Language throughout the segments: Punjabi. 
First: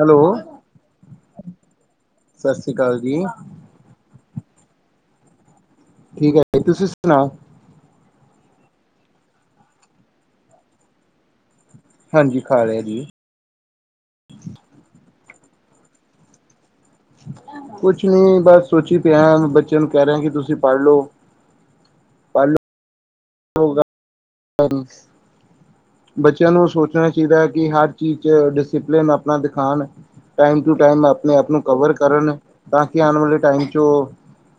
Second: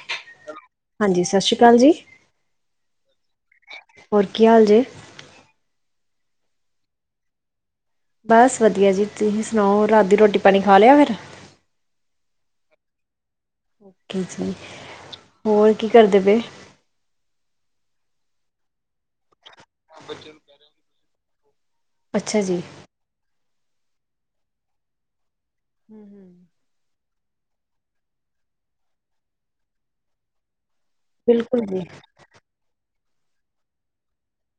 ਹੈਲੋ ਸਤਿ ਸ੍ਰੀ ਅਕਾਲ ਜੀ। ਸਤਿ ਸ਼੍ਰੀ ਅਕਾਲ ਜੀ। ਹੋਰ ਕੀ ਹਾਲ ਜੇ? ਠੀਕ ਐ ਜੀ, ਤੁਸੀਂ ਸੁਣਾਓ? ਬਸ ਵਧੀਆ ਜੀ ਤੁਸੀਂ ਸੁਣਾਓ ਰਾਤ ਦੀ ਰੋਟੀ ਪਾਣੀ ਖਾ ਲਿਆ ਫਿਰ? ਹਾਂਜੀ ਖਾ ਲਿਆ ਜੀ। ਓਕੇ ਜੀ ਹੋਰ ਕੀ ਕਰਦੇ ਪਏ? ਕੁਛ ਨੀ ਬਸ ਸੋਚੀ ਪਿਆ ਬੱਚਿਆਂ ਨੂੰ ਕਹਿ ਰਿਹਾ ਕਿ ਤੁਸੀਂ ਪੜ੍ਹ ਲਓ ਅੱਛਾ ਪੜ੍ਹ ਜੀ। ਹੂੰ ਹੂੰ, ਬੱਚਿਆਂ ਨੂੰ ਸੋਚ ਸੋਚਣਾ ਚਾਹੀਦਾ ਐ ਕਿ ਹਰ ਚੀਜ਼ ਚ ਡਿਸਿਪਲਿਨ ਆਪਣਾ ਦਿਖਾਣ ਟਾਈਮ ਟੂ ਟਾਈਮ ਆਪਣੇ ਆਪ ਨੂੰ ਬਿਲਕੁਲ ਜੀ ਕਵਰ ਕਰਨ ਤਾਂ ਕਿ ਆਉਣ ਵਾਲੇ ਟਾਈਮ 'ਚ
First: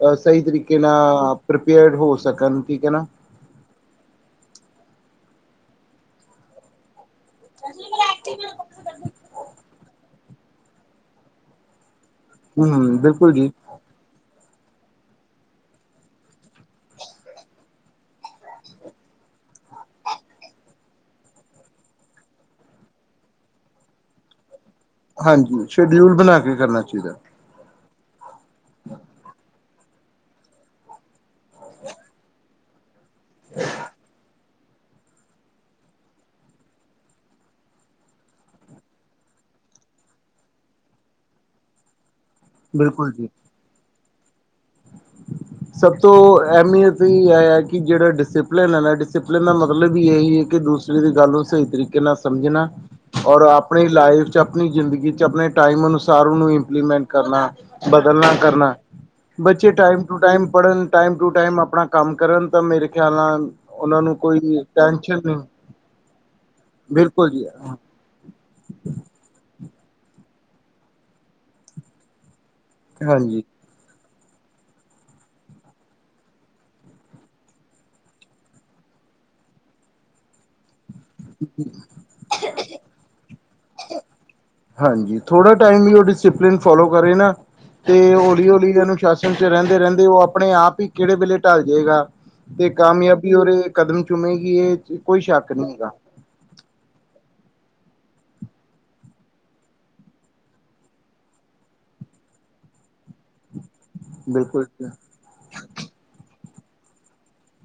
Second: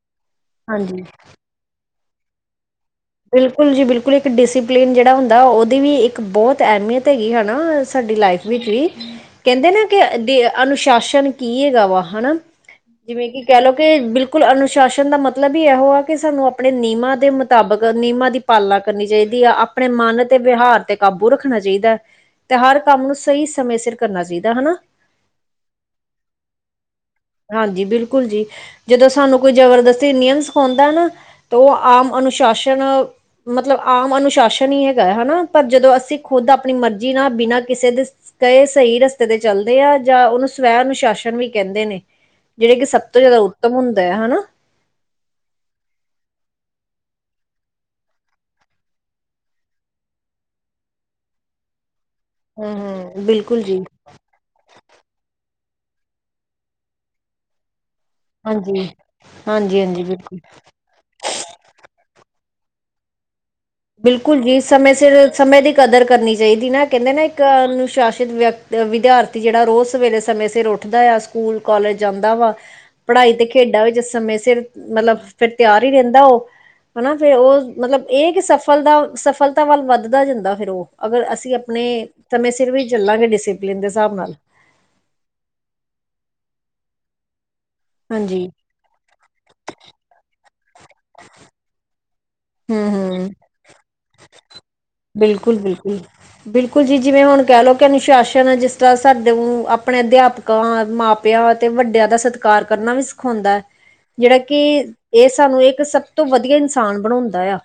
ਔ ਸਹੀ ਤਰੀਕੇ ਹਾਂਜੀ ਨਾਲ ਪ੍ਰੀਪੇਅਰਡ ਹੋ ਸਕਣ ਠੀਕ ਐ ਨਾ। ਬਿਲਕੁਲ ਜੀ ਬਿਲਕੁਲ ਇੱਕ ਡਿਸਪਲਿਨ ਜਿਹੜਾ ਹੁੰਦਾ ਉਹਦੀ ਵੀ ਇੱਕ ਬਹੁਤ ਅਹਿਮੀਅਤ ਤੇ ਕੀ ਐ ਨਾ ਸਾਡੀ ਲਾਈਫ ਵਿੱਚ ਵੀ ਕਹਿੰਦੇ ਨੇ ਕਿ ਅਨੁਸ਼ਾਸਨ ਕੀ ਹੈਗਾ ਵਾ ਹਨਾ, ਹਮ ਜਿਵੇਂ ਬਿਲਕੁਲ ਕਿ ਜੀ ਕਹਿ ਲਓ ਕਿ ਬਿਲਕੁਲ ਅਨੁਸ਼ਾਸਨ ਦਾ ਮਤਲਬ ਈ ਇਹੋ ਆ ਕਿ ਸਾਨੂੰ ਆਪਣੇ ਨਿਯਮਾਂ ਦੇ ਮੁਤਾਬਿਕ ਨਿਯਮਾਂ ਦੀ ਪਾਲਣਾ ਕਰਨੀ ਚਾਹੀਦੀ ਐ ਆਪਣੇ ਮਨ ਤੇ ਵਿਹਾਰ ਤੇ ਕਾਬੂ ਰੱਖਣਾ ਚਾਹੀਦਾ ਐ। ਤੇ ਹਰ ਕੰਮ ਨੂੰ ਸਹੀ ਸਮੇਂ ਸਿਰ ਕਰਨਾ ਚਾਹੀਦਾ ਹਨਾ। ਹਾਂਜੀ ਸ਼ਡਿਊਲ ਬਣਾ ਕਰਨਾ ਚਾਹੀਦਾ। ਹਾਂਜੀ ਬਿਲਕੁਲ ਜੀ ਜਦੋਂ ਸਾਨੂੰ ਕੋਈ ਜਬਰਦਸਤੀ ਨਿਯਮ ਸਿਖਾਉਂਦਾ ਨਾ ਤੇ ਉਹ ਆਮ ਅਨੁਸ਼ਾਸਨ ਮਤਲਬ ਆਮ ਅਨੁਸ਼ਾਸਨ ਇਦਾਂ ਨੀ ਹੈਗਾ ਹਨਾ ਪਰ ਜਦੋਂ ਅਸੀਂ ਖੁੱਦ ਆਪਣੀ ਮਰਜ਼ੀ ਨਾਲ ਬਿਨਾਂ ਕਿਸੇ ਦੇ ਕਈ ਸਹੀ ਰਸਤੇ ਤੇ ਚੱਲਦੇ ਆ ਜਾਂ ਉਹਨੂੰ ਸਵੈ ਅਨੁਸ਼ਾਸਨ ਵੀ ਕਹਿੰਦੇ ਨੇ। ਜਿਹੜੇ ਕਿ ਸਭ ਬਿਲਕੁਲ ਤੋਂ ਜੀ ਜ਼ਿਆਦਾ ਉੱਤਮ ਹੁੰਦੇ ਆ ਹਨਾ। ਸਭ ਤੋਂ ਅਹਿਮੀਅਤ ਐ ਈ ਐ ਕਿ ਜਿਹੜਾ ਡਿਸਿਪਲਿਨ ਐ ਨਾ ਡਿਸਿਪਲਿਨ ਦਾ ਮਤਲਬ ਵੀ ਇਹੀ ਐ ਕਿ ਦੂਸ ਗੱਲ ਨੂੰ ਸਹੀ ਤਰੀਕੇ ਨਾਲ ਸਮਝਣਾ, ਹਮ ਹਮ ਔਰ ਬਿਲਕੁਲ ਜੀ ਆਪਣੀ ਲਾਈਫ ਚ ਆਪਣੀ ਜ਼ਿੰਦਗੀ ਚ ਆਪਣੇ ਟਾਈਮ ਅਨੁਸਾਰ ਉਹਨੂੰ ਇੰਪਲੀਮੈਂਟ ਕਰਨਾ ਬਦਲਣਾ ਕਰਨਾ ਹਾਂਜੀ ਬੱਚੇ ਹਾਂਜੀ ਟਾਈਮ ਹਾਂਜੀ ਟੂ ਬਿਲਕੁਲ ਟਾਈਮ ਪੜ੍ਹਨ ਟਾਈਮ ਟੂ ਟਾਈਮ ਆਪਣਾ ਕੰਮ ਕਰਨ ਤਾਂ ਮੇਰੇ ਖਿਆਲ ਨਾਲ ਉਹਨਾਂ ਨੂੰ ਕੋਈ ਬਿਲਕੁਲ ਜੀ ਸਮੇਂ ਟੈਨਸ਼ਨ ਸਿਰ ਨਹੀਂ ਸਮੇਂ ਦੀ ਕਦਰ ਕਰਨੀ ਚਾਹੀਦੀ ਨਾ ਕਹਿੰਦੇ ਨਾ ਬਿਲਕੁਲ ਇੱਕ ਜੀ ਅਨੁਸ਼ਾਸਿਤ ਵਿਅਕ ਵਿਦਿਆਰਥੀ ਜਿਹੜਾ ਰੋਜ਼ ਸਵੇਰੇ ਸਮੇਂ ਸਿਰ ਉੱਠਦਾ ਆ ਸਕੂਲ ਕਾਲਜ ਜਾਂਦਾ ਵਾ। ਪੜ੍ਹਾਈ ਹਾਂਜੀ ਤੇ ਖੇਡਾਂ ਵਿੱਚ ਸਮੇਂ ਸਿਰ ਮਤਲਬ ਫੇਰ ਤਿਆਰ ਈ ਰਹਿੰਦਾ ਉਹ ਹਨਾ ਫੇਰ ਉਹ ਮਤਲਬ ਇਹ ਕਿ ਸਫ਼ ਸਫਲਤਾ ਸਫਲਤਾ ਵੱਲ ਵੱਧਦਾ ਜਾਂਦਾ ਫੇਰ ਔ ਅਗਰ ਅਸੀਂ ਆਪਣੇ ਸਮੇਂ ਸਿਰ ਵੀ ਚੱਲਾਂਗੇ ਡਿਸਪਲਿਨ ਦੇ ਹਿਸਾਬ ਨਾਲ ਹਾਂਜੀ ਥੋੜਾ ਟਾਈਮ ਵੀ ਉਹ ਡਿਸਪਲਨ ਫੋਲੋ ਕਰੇ ਨਾ ਤੇ ਹਾਂਜੀ ਹੌਲੀ ਹੌਲੀ ਇਹਨੂੰ ਸ਼ਾਸਨ ਚ ਰਹਿੰਦੇ ਰਹਿੰਦੇ ਉਹ ਆਪਣੇ ਆਪ ਈ ਕਿਹੜੇ ਵੇਲੇ ਢਲ ਜੇ ਗਾ। ਤੇ ਹੂੰ ਹੂੰ ਕਾਮਯਾਬੀ ਉਹਦੇ ਕਦਮ ਚੁਮੇਗੀ ਇਹ ਕੋਈ ਸ਼ੱਕ ਬਿਲਕੁਲ ਨੀ ਗਾ। ਬਿਲਕੁਲ ਬਿਲਕੁਲ ਜੀ ਜਿਵੇਂ ਹੁਣ ਕਹਿ ਲਓ ਕਿ ਅਨੁਸ਼ਾਸਨ ਐ ਜਿਸ ਤਰ੍ਹਾਂ ਸਾਡੇ ਆਪਣੇ ਅਧਿਆਪਕ ਮਾਪਿਆਂ ਤੇ ਵੱਡਿਆਂ ਦਾ ਸਤਿਕਾਰ ਕਰਨਾ ਵੀ ਸਿਖਾਉਂਦਾ ਐ। ਜਿਹੜਾ ਕਿ ਬਿਲਕੁਲ ਇਹ ਸਾਨੂੰ ਇੱਕ ਸਭ ਤੋਂ ਵਧੀਆ ਇਨਸਾਨ ਬਣਾਉਂਦਾ ਆ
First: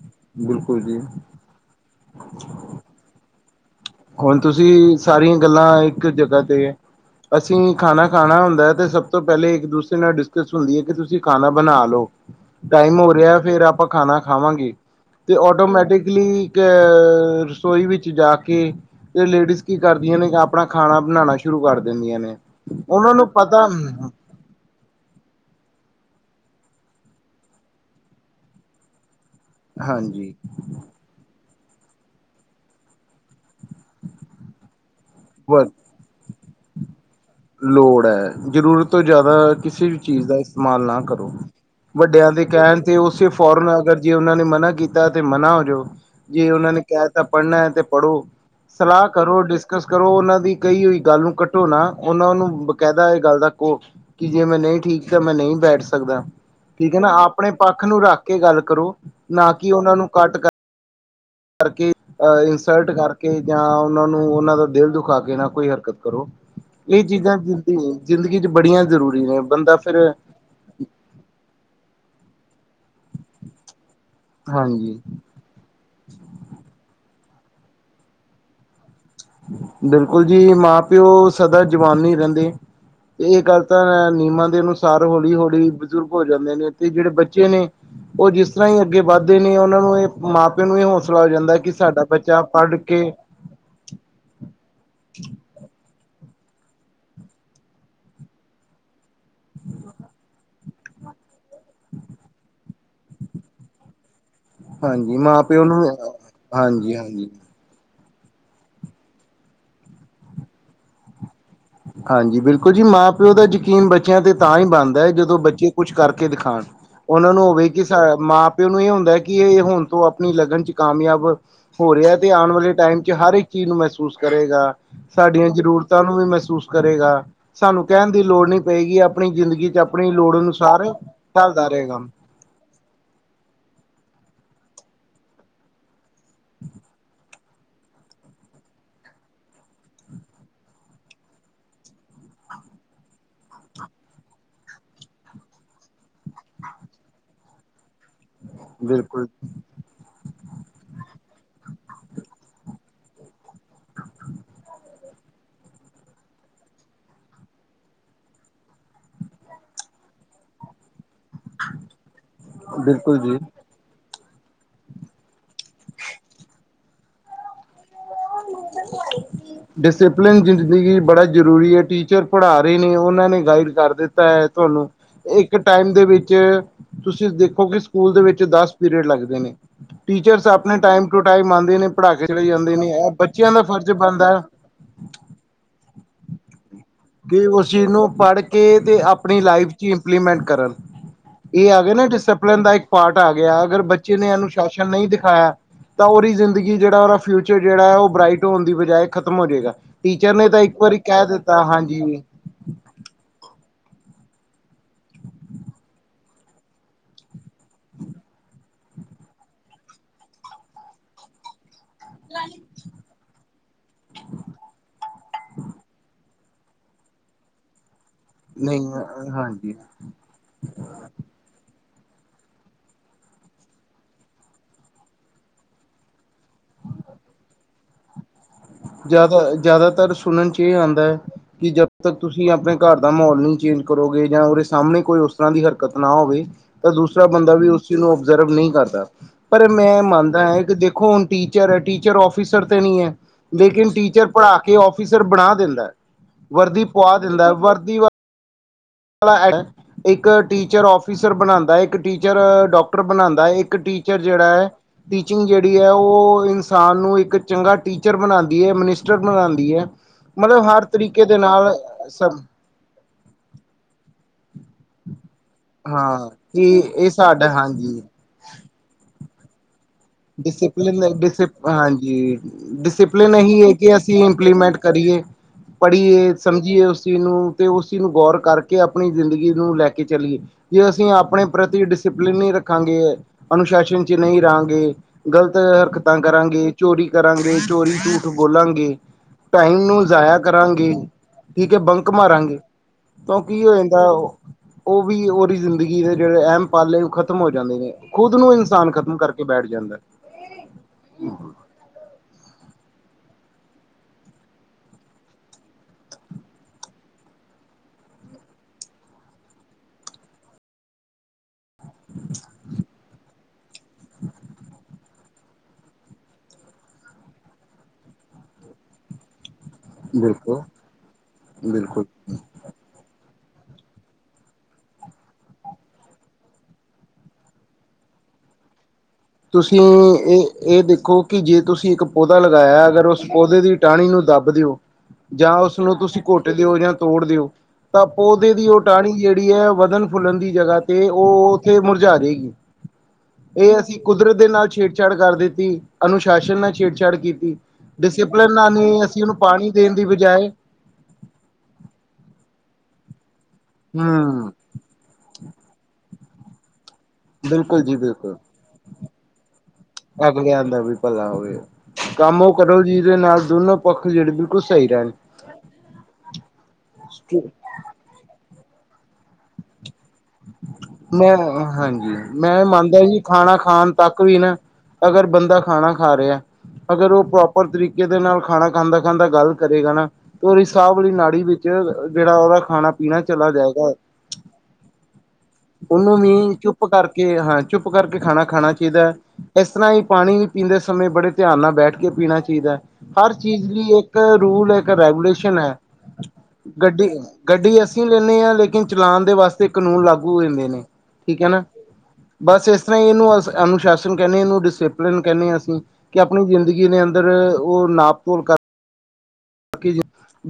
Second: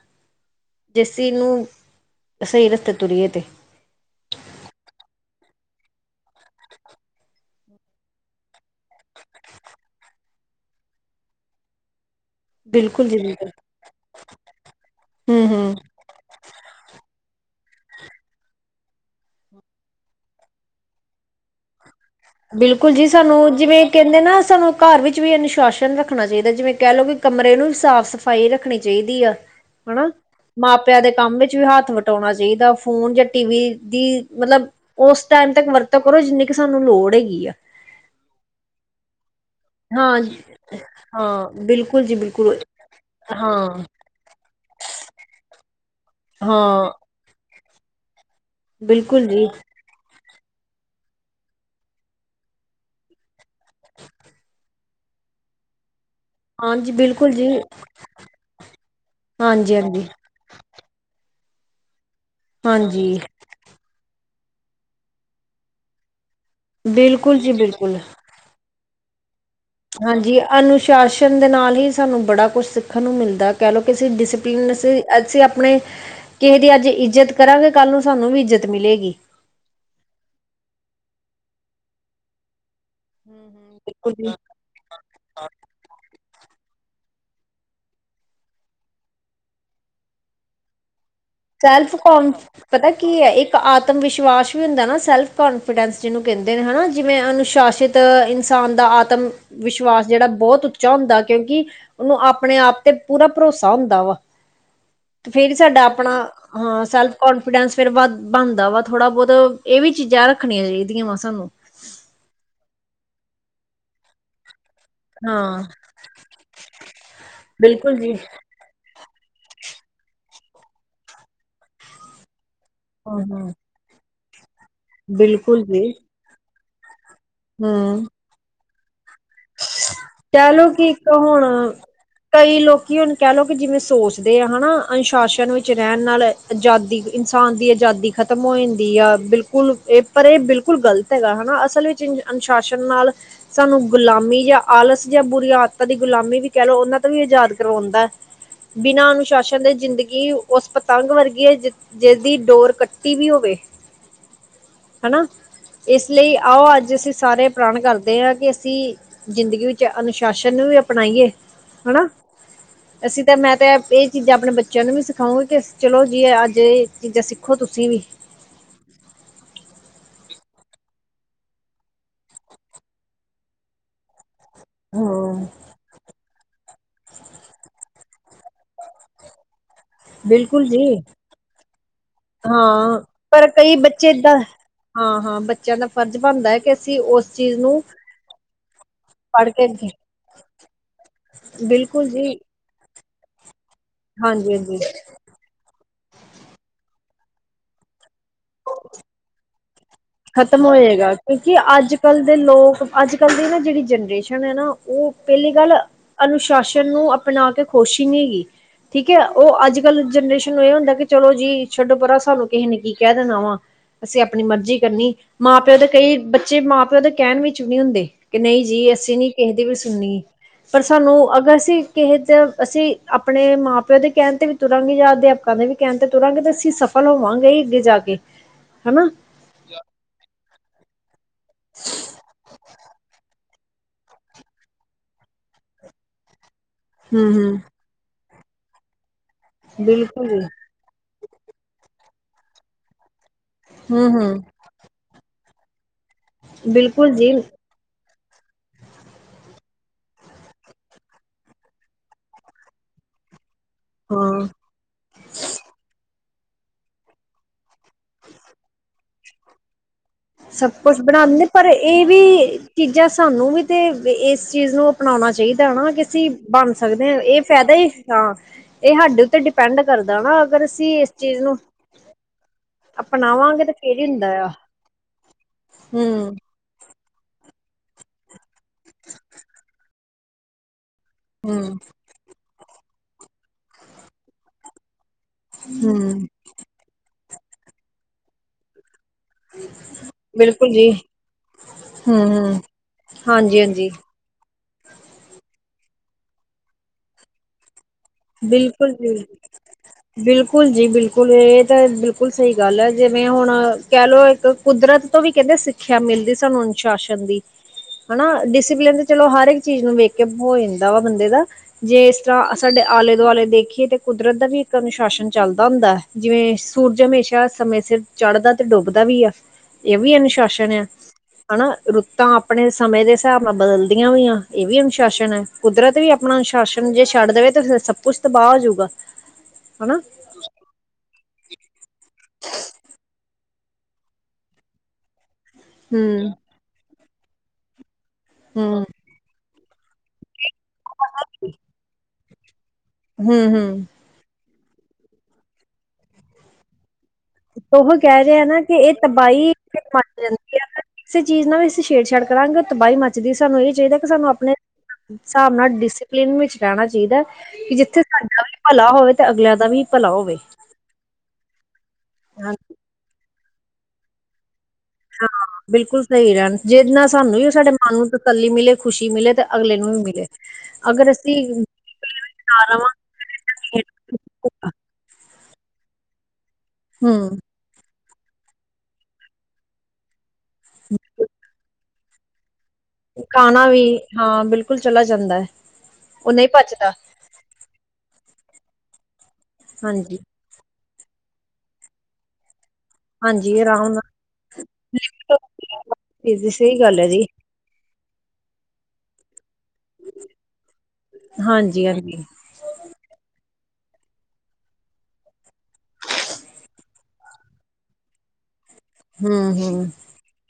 ਬਿਲਕੁਲ ਜੀ ਜੇਸੀ ਨੂੰ, ਸਹੀ ਰਸਤੇ ਤੁਰੀਏ ਤੇ ਹੁਣ ਤੁਸੀਂ ਸਾਰੀਆਂ ਗੱਲਾਂ ਇੱਕ ਜਗ੍ਹਾ ਤੇ ਅਸੀਂ ਖਾਨਾ ਖਾਣਾ ਹੁੰਦਾ ਤੇ ਸਭ ਤੋਂ ਪਹਿਲੇ ਇੱਕ ਦੂਸਰੇ ਨਾਲ ਡਿਸਕਸ ਹੁੰਦੀ ਐ ਕਿ ਤੁਸੀਂ ਖਾਣਾ ਬਣਾ ਲਓ। ਟਾਈਮ ਬਿਲਕੁਲ ਹੋ ਜੀ ਰਿਆ ਬਿਲਕੁਲ ਫੇਰ ਆਪਾਂ ਖਾਣਾ ਖਾਵਾਂਗੇ ਤੇ ਹਮ ਹਮ ਆਟੋਮੈਟਿਕ ਲੀ ਇੱਕ ਰਸੋਈ ਵਿੱਚ ਜਾ ਕੇ ਤੇ ਲੇਡੀਜ਼ ਕੀ ਕਰਦੀਆਂ ਨੇ ਕੇ ਆਪਨਾ ਖਾਨਾ ਬਨਾਨਾ ਸ਼ੁਰੂ ਕਰ ਦਿੰਦੀਆਂ ਨੇ। ਬਿਲਕੁਲ ਜੀ ਉਹਨਾਂ ਨੂੰ ਸਾਨੂੰ ਪਤਾ ਜਿਵੇਂ ਕੈਂਦੇ ਨਾ ਸਾਨੂੰ ਘਰ ਵਿੱਚ ਵੀ ਅਨੁਸ਼ਾਸਨ ਰੱਖਨਾ ਚਾਈਦਾ ਜਿਵੇਂ ਕੈ ਲੋ ਕੇ ਕਮਰੇ ਨੂੰ ਵੀ ਸਾਫ਼ ਸਫ਼ਾਈ ਰੱਖਨੀ ਚਾਈਦੀ ਆ। ਹਨਾ ਹਾਂਜੀ ਮਾ ਮਾਪੇਆਂ ਦੇ ਕੰਮ ਵਿੱਚ ਵੀ ਹੱਥ ਵਟੌਨਾ ਚਾਈਦਾ ਫੋਨ ਜਾਂ ਟੀਵੀ ਦੀ ਮਤਲਬ ਓਸ ਟਾਈਮ ਤੱਕ ਵਰਤੋਂ ਕਰੋ ਜਿੰਨੀ ਕ ਸਾਨੂੰ ਲੋੜ ਹੈਗੀ ਆ। ਲੋੜ ਐ, ਜ਼ਰੂਰਤ ਤੋਂ ਜਾਦਾ ਕਿਸੀ ਵੀ ਹਾਂ ਚੀਜ਼ ਦਾ ਇਸਤੇਮਾਲ ਨਾ ਕਰੋ, ਹਾਂ ਬਿਲਕੁਲ ਜੀ ਵੱਡਿਆਂ ਦੇ ਬਿਲਕੁਲ ਕੈਨ ਤੇ ਓਸੇ ਫੋਰਨ ਹਾਂ ਅਗਰ ਜੇ ਓਨਾਂ ਨੇ ਮਨਾ ਕੀਤਾ ਤੇ ਮਨਾ ਹੋਜੋ, ਜੇ ਓਨਾਂ ਨੇ ਹਾਂ ਕਿਆ ਤਾਂ ਪੜਨਾ ਐ ਤੇ ਪੜੋ। ਸਲਾਅ ਬਿਲਕੁਲ ਕਰੋ ਜੀ ਡਿਸਕਸ ਕਰੋ ਓਨਾਂ ਦੀ ਕਈ ਹੋਈ ਗੱਲ ਨੂੰ ਕੱਟੋ ਨਾ ਓਨਾਂ ਨੂੰ ਬਕੈਦਾ ਏ ਗੱਲ ਦਾ ਓ ਕੀ ਜੇ ਮੈਂ ਨਈਂ ਠੀਕ ਤਾਂ ਮੈਂ ਨਈਂ ਬੈਠ ਸਕਦਾ। ਹਾਂਜੀ ਠੀਕ ਐ ਨਾ ਬਿਲਕੁਲ ਜੀ ਆਪਨੇ ਪੱਖ ਨੂੰ ਰੱਖ ਕੇ ਗੱਲ ਕਰੋ, ਨਾ ਕੀ ਹਾਂਜੀ ਓਨਾਂ ਨੂੰ ਹਾਂਜੀ ਕੱਟ ਕਰਕੇ ਅਹ ਇਨਸਲਟ ਹਾਂਜੀ ਕਰਕੇ ਜਾਂ ਓਨਾਂ ਨੂੰ ਓਨਾਂ ਦਾ ਦਿਲ ਦੁਖਾ ਕੇ ਨਾ ਕੋਈ ਹਰਕਤ ਕਰੋ, ਏ ਚੀਜ਼ਾਂ ਬਿਲਕੁਲ ਜੀ ਜ਼ਿੰਦਗੀ ਨੇ ਬਿਲਕੁਲ ਜ਼ਿੰਦ ਗੀ ਚ ਬੜੀਆਂ ਜ਼ਰੂਰੀ ਨੇ ਬੰਦਾ ਫਿਰ ਹਾਂਜੀ ਅਨੁਸ਼ਾਸਨ ਦੇ ਨਾਲ ਈ ਸਾਨੂੰ ਬੜਾ ਕੁਛ ਸਿੱਖਨ ਨੂੰ ਮਿਲਦਾ। ਕੈ ਲੋ ਕੇ ਅਸੀਂ ਡਿਸਪਲਨ ਹਾਂਜੀ ਅਸੀਂ-ਅਸੀਂ ਆਪਨੇ ਕਿਸੇ ਦੀ ਅੱਜ ਇੱਜਤ ਕਰਾਂਗੇ ਕਾਂਲੂੰ ਸਾਨੂੰ ਵੀ ਇੱਜਤ ਮਿਲੇਗੀ। ਬਿਲਕੁਲ ਜੀ ਮਾਂ-ਪਿਓ ਸਦਾ ਜਵਾਨ ਨੀ ਰੈਂਦੇ, ਤੇ ਏ ਗੱਲ ਤਾਂ ਬਿਲਕੁਲ ਜੀ ਨਿਯਮਾਂ ਦੇ ਅਨੁਸਾਰ ਹੌਲੀ-ਹੌਲੀ ਬਜ਼ੁਰਗ ਹੋ ਜਾਂਦੇ ਨੇ ਤੇ ਜੇੜੇ ਬੱਚੇ ਨੇ ਓ ਜਿਸ ਤਰਾਂ ਈ ਅੱਗੇ ਵੱਧਦੇ ਨੇ ਓਨਾਂ ਨੂੰ ਏ ਮਾਂ- ਪਿਓ ਨੂੰ ਵੀ ਹੌਂਸਲਾ ਹੋ ਜਾਂਦਾ। ਕਿ ਸੈਲਫ ਸਾਡਾ ਕੋਨ ਬੱਚਾ ਪੜ੍ਹ ਪਤਾ ਕੇ ਕੀ ਐ ਇੱਕ ਆਤਮ ਵਿਸ਼ਵਾਸ ਵੀ ਹੁੰਦਾ ਨਾ ਸੈਲਫ ਕੋਨਫੀਡੈਂਸ ਜਿਨੂੰ ਕੈਂਦੇ ਨੇ ਹਨਾ ਜਿਵੇਂ ਅਨੁਸ਼ਾਸਿਤ ਇਨਸਾਨ ਦਾ ਆਤਮ ਵਿਸ਼ਵਾਸ ਜੇੜਾ ਬੋਤ ਉੱਚਾ ਹੁੰਦਾ, ਕਿਓਂਕਿ ਓਨੂੰ ਆਪਨੇ ਆਪ ਤੇ ਪੂਰਾ ਭਰੋਸਾ ਹੁੰਦਾ ਵਾ। ਹਾਂਜੀ ਤੇ ਮਾਂ ਫਿਰ ਪਿਓ ਸਾਡਾ ਨੂੰ ਆਪਨਾ ਹਾਂ ਸੈਲਫ ਕੋਨ- ਹਾਂਜੀ-ਹਾਂਜੀ। ਕੋਨਫੀਡੈਂਸ ਫੇਰ ਵ ਬਨਦਾ ਵਾ ਥੋੜਾ ਬੋਤ ਏ ਵੀ ਚੀਜ਼ਾਂ ਰੱਖਨੀਆਂ ਚਾਈਦੀਆਂ ਵਾ ਸਾਨੂੰ। ਹਾਂਜੀ, ਬਿਲਕੁਲ ਜੀ ਮਾਂ-ਪਿਓ ਦੇ ਯਕੀਨ ਬੱਚੇਆਂ ਤੇ ਤਾਂਈ ਬਨ ਦਾ ਜਦੋਂ ਹਾਂ ਬੱਚੇ ਕੁਛ ਕਰਕੇ ਦਿਖਾਨ, ਓਨਾਂ ਨੂੰ ਹੋਵੇ ਕੀ ਸਾ ਬਿਲਕੁਲ ਜੀ ਮਾਂ ਪਿਓ ਨੂੰ ਈ ਹੁੰਦਾ ਕੀ ਏ ਹੁਨ ਤੋਂ ਆਪਨੀ ਲਗਨ ਚ ਕਾਮਯਾਬ ਹੋ ਰਿਆ ਤੇ ਆਨ ਵਾਲੇ ਟਾਈਮ ਚ ਹਾਂ ਹਰ ਇੱਕ ਹਾਂ ਚੀਜ਼ ਨੂੰ ਮਹਿਸੂਸ ਕਰੇਗਾ, ਸਾਡੀਆਂ ਬਿਲਕੁਲ ਜੀ ਜ਼ਰੂਰਤਾਂ ਨੂੰ ਵੀ ਮਹਿਸੂਸ ਕਰੇਗਾ। ਸਾਨੂੰ ਹਮ ਕੈਨ ਦੀ ਲੋੜ ਨਈ ਪਏਗੀ ਆਪਨੀ ਜ਼ਿੰਦਗੀ ਚ ਆਪਨੀ ਲੋੜ ਕਹਿ ਲਓ ਅਨੁਸਾਰ ਕਿ ਇੱਕ ਹੁਣ ਢਲਦਾ ਰਏਗਾ। ਕਈ ਲੋਕੀ ਹੁਨ ਕੈ ਲਓ ਕੀ ਜਿਵੇਂ ਸੋਚਦੇ ਆ ਹਨਾ ਅਨੁਸ਼ਾਸਨ ਵਿੱਚ ਰੈਨ ਨਾਲ ਆਜ਼ਾਦੀ ਇਨਸਾਨ ਦੀ ਆਜ਼ਾਦੀ ਖਤਮ ਹੋ ਜਾਂਦੀ ਆ ਬਿਲਕੁਲ ਏ ਪਰ ਏ ਬਿਲ ਬਿਲਕੁਲ ਗਲਤ ਹੈਗਾ ਹਨਾ ਅਸਲ ਵਿੱਚ ਅਨੁਸ਼ਾਸਨ ਨਾਲ ਸਾਨੂੰ ਗੁਲਾਮੀ ਜਾਂ ਆਲਸ ਜਾਂ ਬੁਰੀਆਂ ਆਦਤਾਂ ਦੀ ਗੁਲਾਮੀ ਵੀ ਕੈ ਲੋ ਓਨਾਂ ਤੋਂ ਵੀ ਆਜ਼ਾਦ ਕਰਵੌਂਦਾ। ਬਿਨਾਂ ਬਿਲਕੁਲ ਅਨੁਸ਼ਾਸਨ ਦੇ ਜ਼ਿੰਦਗੀ ਓਸ ਪਤੰਗ ਵਰਗੀ ਐ ਜ ਜਿਸਦੀ ਡੋਰ ਕੱਟੀ ਵੀ ਹੋਵੇ। ਹਨਾ, ਇਸ ਲਈ ਆਓ ਅੱਜ ਅਸੀਂ ਸਾਰੇ ਪਰਨ ਕਰਦੇ ਆਂ ਕੇ ਅਸੀਂ ਜ਼ਿੰਦਗੀ ਵਿੱਚ ਅਨੁਸ਼ਾਸਨ ਨੂੰ ਵੀ ਅਪਨਾਈਏ ਹਨਾ। ਬਿਲਕੁਲ ਅਸੀਂ ਤਾਂ ਜੀ। ਮੈਂ ਤੇ ਐ ਏ ਚੀਜ਼ਾਂ ਆਪਨੇ ਬੱਚੇਆਂ ਨੂੰ ਵੀ ਸਿਖਾਊਂਗੀ ਕੇ ਚਲੋ ਜੀ ਅੱਜ ਏ ਚੀਜ਼ਾਂ ਸਿੱਖੋ ਤੁਸੀਂ ਵੀ। ਕੌਨ ਮੂੰ ਤੇ ਕਵਾਈ। ਡਿਸਪਲਿਨ ਜ਼ਿੰਦਗੀ ਬੜਾ ਜ਼ਰੂਰੀ ਐ ਟੀਚਰ ਪੜਾ ਰਏ ਨੇ ਓਨਾਂ ਨੇ ਗਾਈਡ ਕਰ ਦਿੱ ਤਾ ਐ ਤੁਆਨੂੰ। ਹਾਂ ਇੱਕ ਟਾਈਮ ਦੇ ਵਿੱਚ ਤੁਸੀ ਦੇਖੋਗੇ ਸਕੂਲ ਦੇ ਵਿੱਚ ਦਸ ਪੀਰੀਅਡ ਲੱਗਦੇ ਨੇ। ਟੀਚਰਸ ਬਿਲਕੁਲ ਆਪਣੇ ਜੀ ਟਾਈਮ ਟੂ ਟਾਈਮ ਆਂਦੇ ਨੇ ਪੜ੍ਹਾ ਕੇ ਚਲੇ ਜਾਂਦੇ ਨੇ ਹਾਂ ਪਰ ਬੱਚਿਆਂ ਦਾ ਕਈ ਫ਼ਰਜ ਬੱਚੇ ਬਨਦਾ ਏਦਾਂ ਹਾਂ ਹਾਂ ਬੱਚਿਆਂ ਦਾ ਫਰਜ਼ ਬਣਦਾ ਹੈ ਕਿ ਅਸੀਂ ਉਸ ਕਿ ਚੀਜ਼ ਓਸ ਚੀਜ ਨੂੰ ਪੜ੍ਹ ਕੇ ਤੇ ਆਪਣੀ ਪੜ੍ਹ ਕੇ ਲਾਈਫ 'ਚ ਅੱਗੇ [unintelligible] ਕਰਨ, ਏ ਆਗੇਆ ਨਾ ਬਿਲਕੁਲ ਜੀ ਡਿਸਪਲ ਦਾ ਇੱਕ ਪਾਰਟ ਆ ਗਿਆ ਅਗਰ ਬੱਚੇ ਨੇ ਹਾਂਜੀ ਹਾਂਜੀ ਅਨੁਸ਼ਾਸ਼ਨ ਨਈ ਦਿਖਾਇਆ ਤਾਂ ਓਦੀ ਜ਼ਿੰਦਗੀ ਜੇੜਾ ਓਦਾ ਫਿਊਚਰ ਜੇੜਾ ਓ ਬ੍ਰਾਈਟ ਹੋਣ ਦੀ ਬਜਾਏ ਖ਼ਤਮ ਹੋ ਜੇਗਾ। ਖਤਮ ਹੋਏਗਾ ਕਿਉਂਕਿ ਅੱਜ ਕੱਲ ਦੇ ਲੋਕ ਅੱਜ ਕੱਲ ਦੀ ਨਾ ਜੇੜੀ ਜਨਰੇਸ਼ਨ ਐ ਨਾ ਓ ਪੈਲੀ ਗੱਲ ਅਨੁਸ਼ਾਸ਼ਨ ਨੂੰ ਅਪਨਾ ਕੇ ਖੁਸ਼ ਈ ਨੀਗੀ। ਠੀਕ ਐ ਓ ਅੱਜ ਕੱਲ ਜਨਰੇਸ਼ਨ ਨੂੰ ਏ ਹੁੰਦਾ ਕਿ ਚਲੋ ਜੀ ਛੱਡੋ ਪਰਾਂ ਸਾਨੂੰ ਕਿਹੇ ਨੇ ਕੀ ਕੈ ਦੇਣਾ ਵਾ ਅਸੀ ਆਪਨੀ ਮਰਜੀ ਕਰਨੀ ਮਾਂ ਪਿਓ ਤੇ ਕਈ ਬੱਚੇ ਮਾਂ ਪਿਓ ਦੇ ਕੈਣ ਵਿੱਚ ਵੀ ਨੀ ਹੁੰਦੇ। ਕੇ ਨਈ ਜੀ ਅਸੀ ਨੀ ਨਹੀਂ ਕਿਹੇ ਦੀ ਵੀ ਹਾਂਜੀ ਸੁਣਨੀ ਪਰ ਸਾਨੂੰ ਅਗਰ ਅਸੀ ਕਿਸੇ ਚ ਅਸੀ ਆਪਣੇ ਮਾਂ ਪਿਓ ਦੇ ਕੈਣ ਤੇ ਵੀ ਤੁਰਾਂਗੇ ਯਾ ਅਧਿਆਪਕਾਂ ਦੇ ਵੀ ਕੈਣ ਤੇ ਤੁਰਾਂਗੇ ਤੇ ਅਸੀ ਸਫ ਲ ਹੋਵਾਂਗੇ ਈ ਅੱਗੇ ਜਾ ਕੇ ਹਨਾ ਜਆਦਾ ਏ ਜਆਦਾਤਰ ਸੁਣਨ ਚ ਏ ਆਂਦਾ ਏ ਕਿ ਜਬ ਤੱਕ ਤੁਸੀ ਆਪਣੇ ਘਰ ਦਾ ਮੋਲ ਨਈ ਚੇਂਜ ਕਰੋਗੇ ਜਾਂ ਉਰੇ ਸਾਮਣੇ ਕੋਈ ਉਸ ਤਰ੍ਹਾਂ ਦੀ ਹਰਕਤ ਨਾ ਹੋਵੇ ਤਾ ਹਮ ਦੂਸਰਾ ਬੰਦਾ ਹਮ ਵੀ ਉਸ ਓਬਜ਼ਰਵ ਨਈ ਕਰਦਾ ਪਰ ਮੈਂ ਬਿਲਕੁਲ ਜੀ ਮੰਨਦਾ ਆਂ ਕਿ ਦੇਖੋ ਹੁਣ ਟੀ ਟੀਚਰ ਐ ਟੀਚਰ ਓਫੀਸਰ ਤੇ ਨਈ ਐ ਲੇਕਿਨ ਟੀਚਰ ਹੂੰ-ਹੂੰ ਪੜਾ ਕੇ ਓਫੀਸਰ ਬਣਾ ਦੇਂਦੈ। ਵਰਦੀ ਬਿਲਕੁਲ ਪੁਆ ਜੀ ਦਿੰਦਾ ਏ ਵਰਦੀ ਵ ਇੱਕ ਟੀਚਰ ਔਫਿਸਰ ਬਣਾਂਦਾ, ਇੱਕ ਟੀਚਰ ਡਾਕਟਰ ਬਣਾਂਦਾ ਇੱਕ ਟੀਚਰ ਜੇੜਾ ਹਾਂ ਏ ਟੀਚਿੰਗ ਜੇੜੀ ਐ ਓ ਇਨਸਾਨ ਨੂੰ ਇੱਕ ਚੰਗਾ ਟੀਚਰ ਬਨਾਂਦੀ ਐ ਮਨਿਸਟਰ ਬਨਾਂਦੀ ਐ। ਸਬ ਕੁਛ ਬਣਾਂਦੇ ਨੇ ਪਰ ਏ ਸਭ ਵੀ ਚੀਜਾਂ ਸਾਨੂੰ ਵੀ ਤੇ ਵ ਏਸ ਚੀਜ ਨੂੰ ਅਪਣਾਉਣਾ ਚਾਈਦਾ ਹਣਾ ਕਿ ਅਸੀ ਹਾਂ ਕਿ ਬਣ ਇਹ ਸਕਦੇ ਆਂ ਏ ਸਾਡਾ ਫੈਦਾ ਏ ਆਂ ਏ ਹਾਡੇ ਉੱਤੇ ਡਿਪ ਡਿਸਿਪਲੀਨ ਅ ਡਿਸਪ ਹਾਂਜੀ ਡਿਸਪਲਿਨ ਐਹੀ ਅਪਣਾਵਾਂਗੇ ਹੈ ਤੇ ਕਿ ਫੇਰ ਹੀ ਅਸੀ ਹੁੰਦਾ ਆ ਇੰਪਲੀਮੈਂਟ ਕਰੀਏ, ਪੜੀਏ ਸਮ ਜੇ ਓਸ ਚੀਜ਼ ਨੂੰ ਤੇ ਉਸ ਚੀਜ਼ ਨੂੰ ਗੌਰ ਕਰਕੇ ਆਪਣੀ ਜਿੰਦਗੀ ਨੂੰ ਲੈ ਕੇ ਚਲੀਏ। ਜੇ ਅਸੀ ਆਪ ਆਪਨੇ ਪ੍ਰਤੀ ਹੂੰ-ਹੂੰ-ਹੂੰ ਡਿਸਪਲਿਨ ਨਈ ਰੱਖਾਂਗੇ ਅਨੁਸ਼ਾਸ਼ਨ ਚ ਨਈ ਰਆਂਗੇ। ਗਲਤ ਹਰਕਤਾਂ ਕਰਾਂਗੇ, ਚੋਰੀ ਕਰਾਂਗੇ, ਚੋਰੀ ਝੂਠ ਬੋਲਾਂਗੇ ਟਾਈਮ ਨੂੰ ਜਾਇਆ ਬਿਲਕੁਲ ਜੀ ਕਰਾਂਗੇ, ਪੀ ਕੇ ਬੰਕ ਮਾਰਾਂਗੇ। ਹੂੰ-ਹੂੰ ਤੋਂ ਕੀ ਹੋ ਹਾਂਜੀ-ਹਾਂਜੀ ਜਾਂਦੈ ਉਹ ਓ ਵੀ ਓਰੀ ਜ਼ਿੰਦਗੀ ਦੇ ਜੇੜੇ ਅਹਿਮ ਪਾਲੇ ਓ ਖ਼ਤਮ ਹੋ ਜਾਂਦੇ ਨੇ। ਖ਼ੁਦ ਨੂੰ ਇਨਸਾਨ ਬਿਲਕੁਲ ਖਤਮ ਜੀ ਕਰਕੇ ਬੈਠ ਜਾਂਦੈ। ਬਿਲਕੁਲ ਜੀ ਬਿਲਕੁਲ ਏ ਤਾ ਬਿਲਕੁਲ ਸਈ ਗੱਲ ਐ। ਜਿਵੇਂ ਹੁਣ ਕੈ ਲਓ ਇੱਕ ਕੁਦਰਤ ਤੋ ਵੀ ਕੈਂਦੇ ਸਿੱਖਿਆ ਮਿਲਦੀ ਸਾਨੂੰ ਅਨੁਸ਼ਾਸ਼ਨ ਦੀ। ਹਨਾ, ਡਿਸਿਪਲਿਨ ਤੇ ਚਲੋ ਹਰ ਇੱਕ ਚੀਜ ਨੂੰ ਵੇਖ ਕੇ ਹੋ ਜਾਂਦਾ ਵਾ ਬੰਦੇ ਦਾ। ਜੇ ਇਸ ਤਰਾਂ ਸਾਡੇ ਆਲੇ ਦੁਆਲੇ ਦੇਖੀਏ ਤੇ ਕੁਦਰਤ ਦਾ ਵੀ ਇੱਕ ਅਨੁਸ਼ ਸ਼ਾਸ਼ਨ ਚਲਦਾ ਹੁੰਦਾ ਜਿਵੇਂ ਸੂਰਜ ਹਮੇਸ਼ਾ ਸਮੇਂ ਸਿਰ ਚੜ੍ਹਦਾ ਤੇ ਡੁੱਬਦਾ ਵੀ ਆ। ਏ ਵੀ ਬਿਲਕੁਲ ਅਨੁਸ਼ਾਸ਼ਨ ਆ ਹਨਾ ਬਿਲਕੁਲ ਰੁਤ ਤਾਂ ਆਪਣੇ ਸਮੇਂ ਦੇ ਸਾਬ ਨਾਲ ਬਦਲਦੀਆਂ ਵੀ ਆ ਏ ਵੀ ਅਨੁਸ਼ਾਸ਼ਨ ਐ ਕੁਦਰਤ ਵੀ ਅਪ ਆਪਣਾ ਅਨੁਸ਼ਾਸ਼ਨ ਜੇ ਛੱਡ ਦੇਵੇ ਤੇ ਫੇਰ ਸਭ ਕੁਛ ਤਬਾਹ ਹੋ ਜੂਗਾ। ਤੁਸੀ ਔ ਏ ਦੇਖੋ ਕਿ ਜੇ ਤੁਸੀ ਇੱਕ ਪੌਦਾ ਲਗਾਇਆ ਅਗਰ ਉਸ ਪੌਦੇ ਦੀ ਟਾਹਨੀ ਨੂੰ ਦੱਬ ਦਿਓ ਜਾਂ ਉਸਨੂੰ ਤੁਸੀਂ ਹੂੰ, ਘੁੱਟ ਦਿਓ ਜਾਂ ਤੋੜ ਦਿਓ ਤਾਂ ਪੌਦੇ ਦੀ ਉਹ ਹੂੰ, ਟਾਹਨੀ ਜਿਹੜੀ ਏ ਵਧਨ ਫੁੱਲਣ ਦੀ ਜਗ੍ਹਾ ਤੇ ਉਹਹ ਉੱਥੇ ਮੁਰਝਾ ਜੇਗੀ ਹੂੰ, ਇਹ ਹੂੰ ਅਸੀਂ ਕੁਦਰਤ ਦੇ ਨਾਲ ਛੇੜਛਾੜ ਕਰ ਦਿੱਤੀ, ਅਨੁਸ਼ਾਸਨ ਨਾਲ ਛੇੜਛਾੜ ਕੀਤੀ ਉਹ ਕਹਿ ਰਿਹਾ ਡਿਸਿਪਲਿਨ ਨਾ ਕਿ ਨਾਲ ਈ ਇਹ ਅਸੀਂ ਉਹਨੂੰ ਤਬਾਹੀ ਪਾਣੀ ਦੇਣ ਮਚ ਦੀ ਬਜਾਏ ਜਾਂਦੀ ਹੈ ਕਿਸੇ ਚੀਜ਼ ਨਾਲ ਅਸੀਂ ਛੇੜਛਾੜ ਕਰਾਂਗੇ ਤਬਾਹੀ ਮੱਚਦੀ ਸਾਨੂੰ ਇਹ ਹੀ ਚਾਹੀਦਾ ਕਿ ਸਾਨੂੰ ਹਮ ਆਪਨੇ ਸਾਬ ਨਾਲ ਡਿਸਪਲਿਨ ਵਿੱਚ ਰਹਿਨਾ ਚਾਹੀਦਾ ਕਿ ਬਿਲਕੁਲ ਜੀ ਜਿੱਥੇ ਬਿਲਕੁਲ ਤੁਹਾਡਾ ਵੀ ਭਲਾ ਹੋਵੇ ਤੇ ਅਗਲਿਆਂ ਦਾ ਵੀ ਭਲਾ ਹੋਵੇ ਅਗਲਿਆਂ ਦਾ ਵੀ ਭਲਾ ਹੋਵੇ, ਕੰਮ ਉਹ ਹਾਂਜੀ ਕਰੋ ਜੀਹਦੇ ਨਾਲ ਦੋਨੋ ਪੱਖ ਜਿਹੜੇ ਬਿਲਕੁਲ ਸਹੀ ਰਹਿਨ ਹਾਂ ਬਿਲਕੁਲ ਸਹੀ ਰਹਿਨ ਜਿੰਨਾ ਰਹਿਣ ਸਾਨੂੰ ਸਾਡੇ ਮ ਸਾਨੂੰ ਤਸੱਲੀ ਮਿਲੇ ਖੁਸ਼ੀ ਮਿਲੇ ਤੇ ਅਗਲੇ ਨੂੰ ਵੀ ਮਿਲੇ ਅਗਰ ਮੈਂ ਅਸੀਂ ਹਾਂਜੀ ਮੈਂ ਨਾ ਮੰਨਦਾ ਈ ਜੀ ਖਾਣਾ ਰਵਾਂਗੇ ਖਾਣ ਤੱਕ ਵੀ ਨਾ ਅਗਰ ਬੰਦਾ ਖਾਣਾ ਖਾ ਰਿਹਾ ਅਗਰ ਉਹ ਹੂੰ ਪ੍ਰੋਪ ਪਰ ਤਰੀਕੇ ਦੇ ਨਾਲ ਖਾਣਾ ਖਾਂਦਾ ਖਾਂਦਾ ਗੱਲ ਕਰੇਗਾ ਨਾ ਉਹਦੀ ਸਾਹ ਵਾਲੀ ਨਾੜੀ ਵਿੱਚ ਜਿਹੜਾ ਉਹਦਾ ਖਾਣਾ ਪੀਣਾ ਚਲਾ ਖਾਨਾ ਵੀ ਜਾਏਗਾ ਹਾਂ ਬਿਲਕੁਲ ਚਲਾ ਜਾਂਦਾ ਐ ਉਹਨੂੰ ਵੀ ਚੁੱਪ ਕਰਕੇ ਹਾਂ ਚੁੱਪ ਕਰਕੇ ਖਾਨਾ ਖਾਨਾ ਚਾਹੀਦਾ ਐ, ਇਸ ਤਰ੍ਹਾਂ ਹੀ ਹਾਂਜੀ ਪਾਨੀ ਪੀਂਦੇ ਸਮੇਂ ਬੜੇ ਧਿਆਨ ਨਾਲ ਬੈਠ ਕੇ ਪੀਨਾ ਚਾਹੀਦਾ ਹਰ ਹਾਂਜੀ ਚੀਜ਼ ਆਰਾਮ ਲਈ ਨਾਲ ਇੱਕ ਰੂਲ ਇੱਕ ਰੈਗੂਲੇਸ਼ਨ ਹੈ, ਜੀ, ਸਹੀ ਗੱਲ ਹੈ ਗੱਡੀ ਜੀ ਗੱਡੀ ਅਸੀਂ ਲੈਂਨੇ ਆ ਲੇਕਿਨ ਚਲਾਨ ਦੇ ਵਾਸਤੇ ਕਾਨੂੰਨ ਲਾਗੂ ਹੋ ਜਾਂਦੇ ਨੇ ਠੀਕ ਐ ਨਾ ਹਾਂਜੀ ਹਾਂਜੀ ਬਸ ਇਸ ਤਰਾ ਹੀ ਇਹਨੂੰ ਅਸ ਅਨੁਸ਼ਾਸਨ ਕਹਿੰਨੇ ਇਹਨੂੰ ਡਿਸਿਪਲਿਨ ਕਹਿੰਨੇ ਆ ਅਸੀਂ ਕੇ ਆਪਨੀ ਜ਼ਿੰਦਗੀ ਦੇ ਅੰਦਰ ਉਹ ਨਾਪਤੋਲ ਕਰ ਹੰ ਹੰ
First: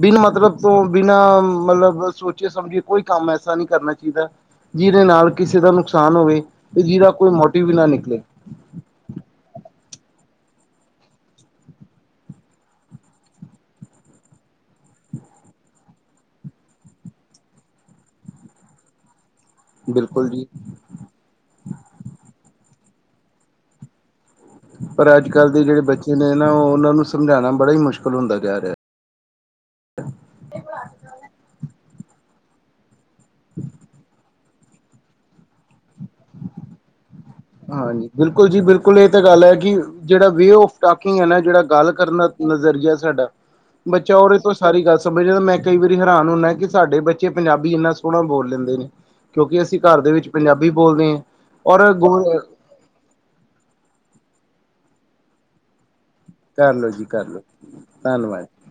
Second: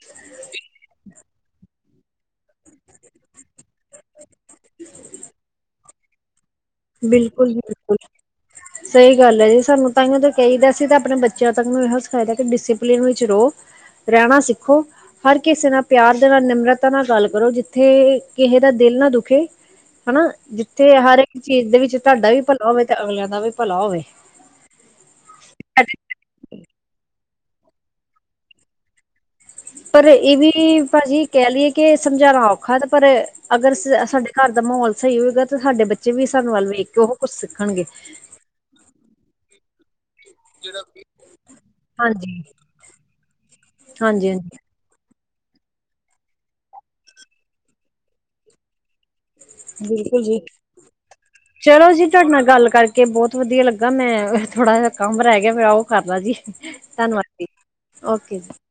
ਬਿਨ ਮਤਲਬ ਤੋਂ ਬਿਨਾਂ ਮਤਲਬ ਸੋਚੇ ਸਮਝੇ ਕੋਈ ਕੰਮ ਐਸਾ ਨਹੀਂ ਕਰਨਾ ਚਾਹੀਦਾ ਜਿਹਦੇ ਨਾਲ ਕਿਸੇ ਦਾ ਨੁਕਸਾਨ ਹੋਵੇ ਤੇ ਜਿਹਦਾ ਕੋਈ ਬਿਲਕੁਲ ਮੋਟੀਵ ਵੀ ਨਾ ਬਿਲਕੁਲ ਨਿਕਲੇ ਸਹੀ ਗੱਲ ਐ ਜੀ ਸਾਨੂੰ ਤਾਹੀੳ ਤਾਂ ਕਹੀ ਦਾ ਅਸੀ ਤਾਂ ਆਪਣੇ ਬੱਚਿਆਂ ਤੱਕ ਨੂੰ ਇਹੋ ਸਿਖਾਆ ਦਾ ਕੀ ਡਿਸਪਲਿਨ ਵਿੱਚ ਰਹੋ ਰਹਿਣਾ ਸਿੱਖੋ ਹਰ ਕਿਸੇ ਨਾਲ ਪਿਆਰ ਦੇ ਨਾਲ ਨਿਮਰਤਾ ਨਾਲ ਗੱਲ ਕਰੋ ਜਿੱਥੇ ਏਹ ਕਿਸੇ ਦਾ ਦਿਲ ਨਾ ਦੁਖੇ ਹੈਨਾ ਬਿਲਕੁਲ ਜੀ ਜਿੱਥੇ ਹਰ ਇੱਕ ਚੀਜ਼ ਦੇ ਵਿੱਚ ਤੁਹਾਡਾ ਵੀ ਭਲਾ ਹੋਵੇ, ਤੇ ਅਗਲਿਆਂ ਦਾ ਵੀ ਭਲਾ ਹੋਵੇ ਪਰ ਅੱਜ ਕਲ੍ਹ ਦੇ ਜਿਹੜੇ ਬੱਚੇ ਨੇ ਨਾ ਉਹ ਉਹਨਾਂ ਨੂੰ ਸਮਝਾਉਣਾ ਬੜਾ ਹੀ ਮੁਸ਼ਕਿਲ ਹੁੰਦਾ ਜਾ ਰਿਹਾ ਪਰ ਇਹ ਵੀ ਭਾਜੀ ਕਹਿ ਲਈਏ ਕਿ ਸਮਝਾਣਾ ਔਖਾ ਤੇ ਪਰ ਅਗਰ ਸਾਡੇ ਘਰ ਦਾ ਮਾਹੌਲ ਸਹੀ ਹੋਏਗਾ ਤੇ ਸਾਡੇ ਬੱਚੇ ਵੀ ਸਾਨੂੰ ਵੱਲ ਵੇਖ ਕੇ ਉਹੋ ਹਾਂਜੀ, ਬਿਲਕੁਲ ਜੀ ਬਿਲਕੁਲ ਇਹ ਤਾਂ ਗੱਲ ਐ ਕਿ ਜਿਹੜਾ ਵੇਅ ਆਫ ਟੋਕਿੰਗ ਹੈ ਨਾ ਜਿਹੜਾ ਗੱਲ ਕਰਨ ਦਾ ਹਾਂਜੀ ਨਜ਼ਰੀਆ ਸਾਡਾ ਬੱਚਾ ਹਾਂਜੀ ਉਰੇ ਤੋਂ ਹਾਂਜੀ ਸਾਰੀ ਗੱਲ ਸ ਤਾਂ ਵੀਰੇ ਮੈਂ ਕਈ ਵਾਰੀ ਹੈਰਾਨ ਹੁੰਨਾ ਕਿ ਸਾਡੇ ਬੱਚੇ ਪੰਜਾਬੀ ਐਨਾ ਸੋਹਣਾ ਬੋਲ ਲੈਂਦੇ ਨੇ ਕਿਉਂਕਿ ਅਸੀਂ ਘਰ ਦੇ ਬਿਲਕੁਲ ਵਿੱਚ ਜੀ ਪੰਜਾਬੀ ਬੋਲਦੇ ਆ ਔਰ ਚਲੋ ਜੀ ਗੋ ਤੁਹਾਡੇ ਨਾਲ ਗੱਲ ਕਰਕੇ ਬਹੁਤ ਵਦੀਆ ਲੱਗਾ ਮੈਂ ਥੋੜਾ ਜਾ ਕੰਮ ਰਹਿ ਗਿਆ ਮੇਰਾ ਮੈ ਉਹ ਕਰਲਾ ਜੀ ਕਰ ਲਓ ਧੰਨਵਾਦ ਕਰ ਲਓ ਜੀ ਓਕੇ ਜੀ ਧੰਨਵਾਦ।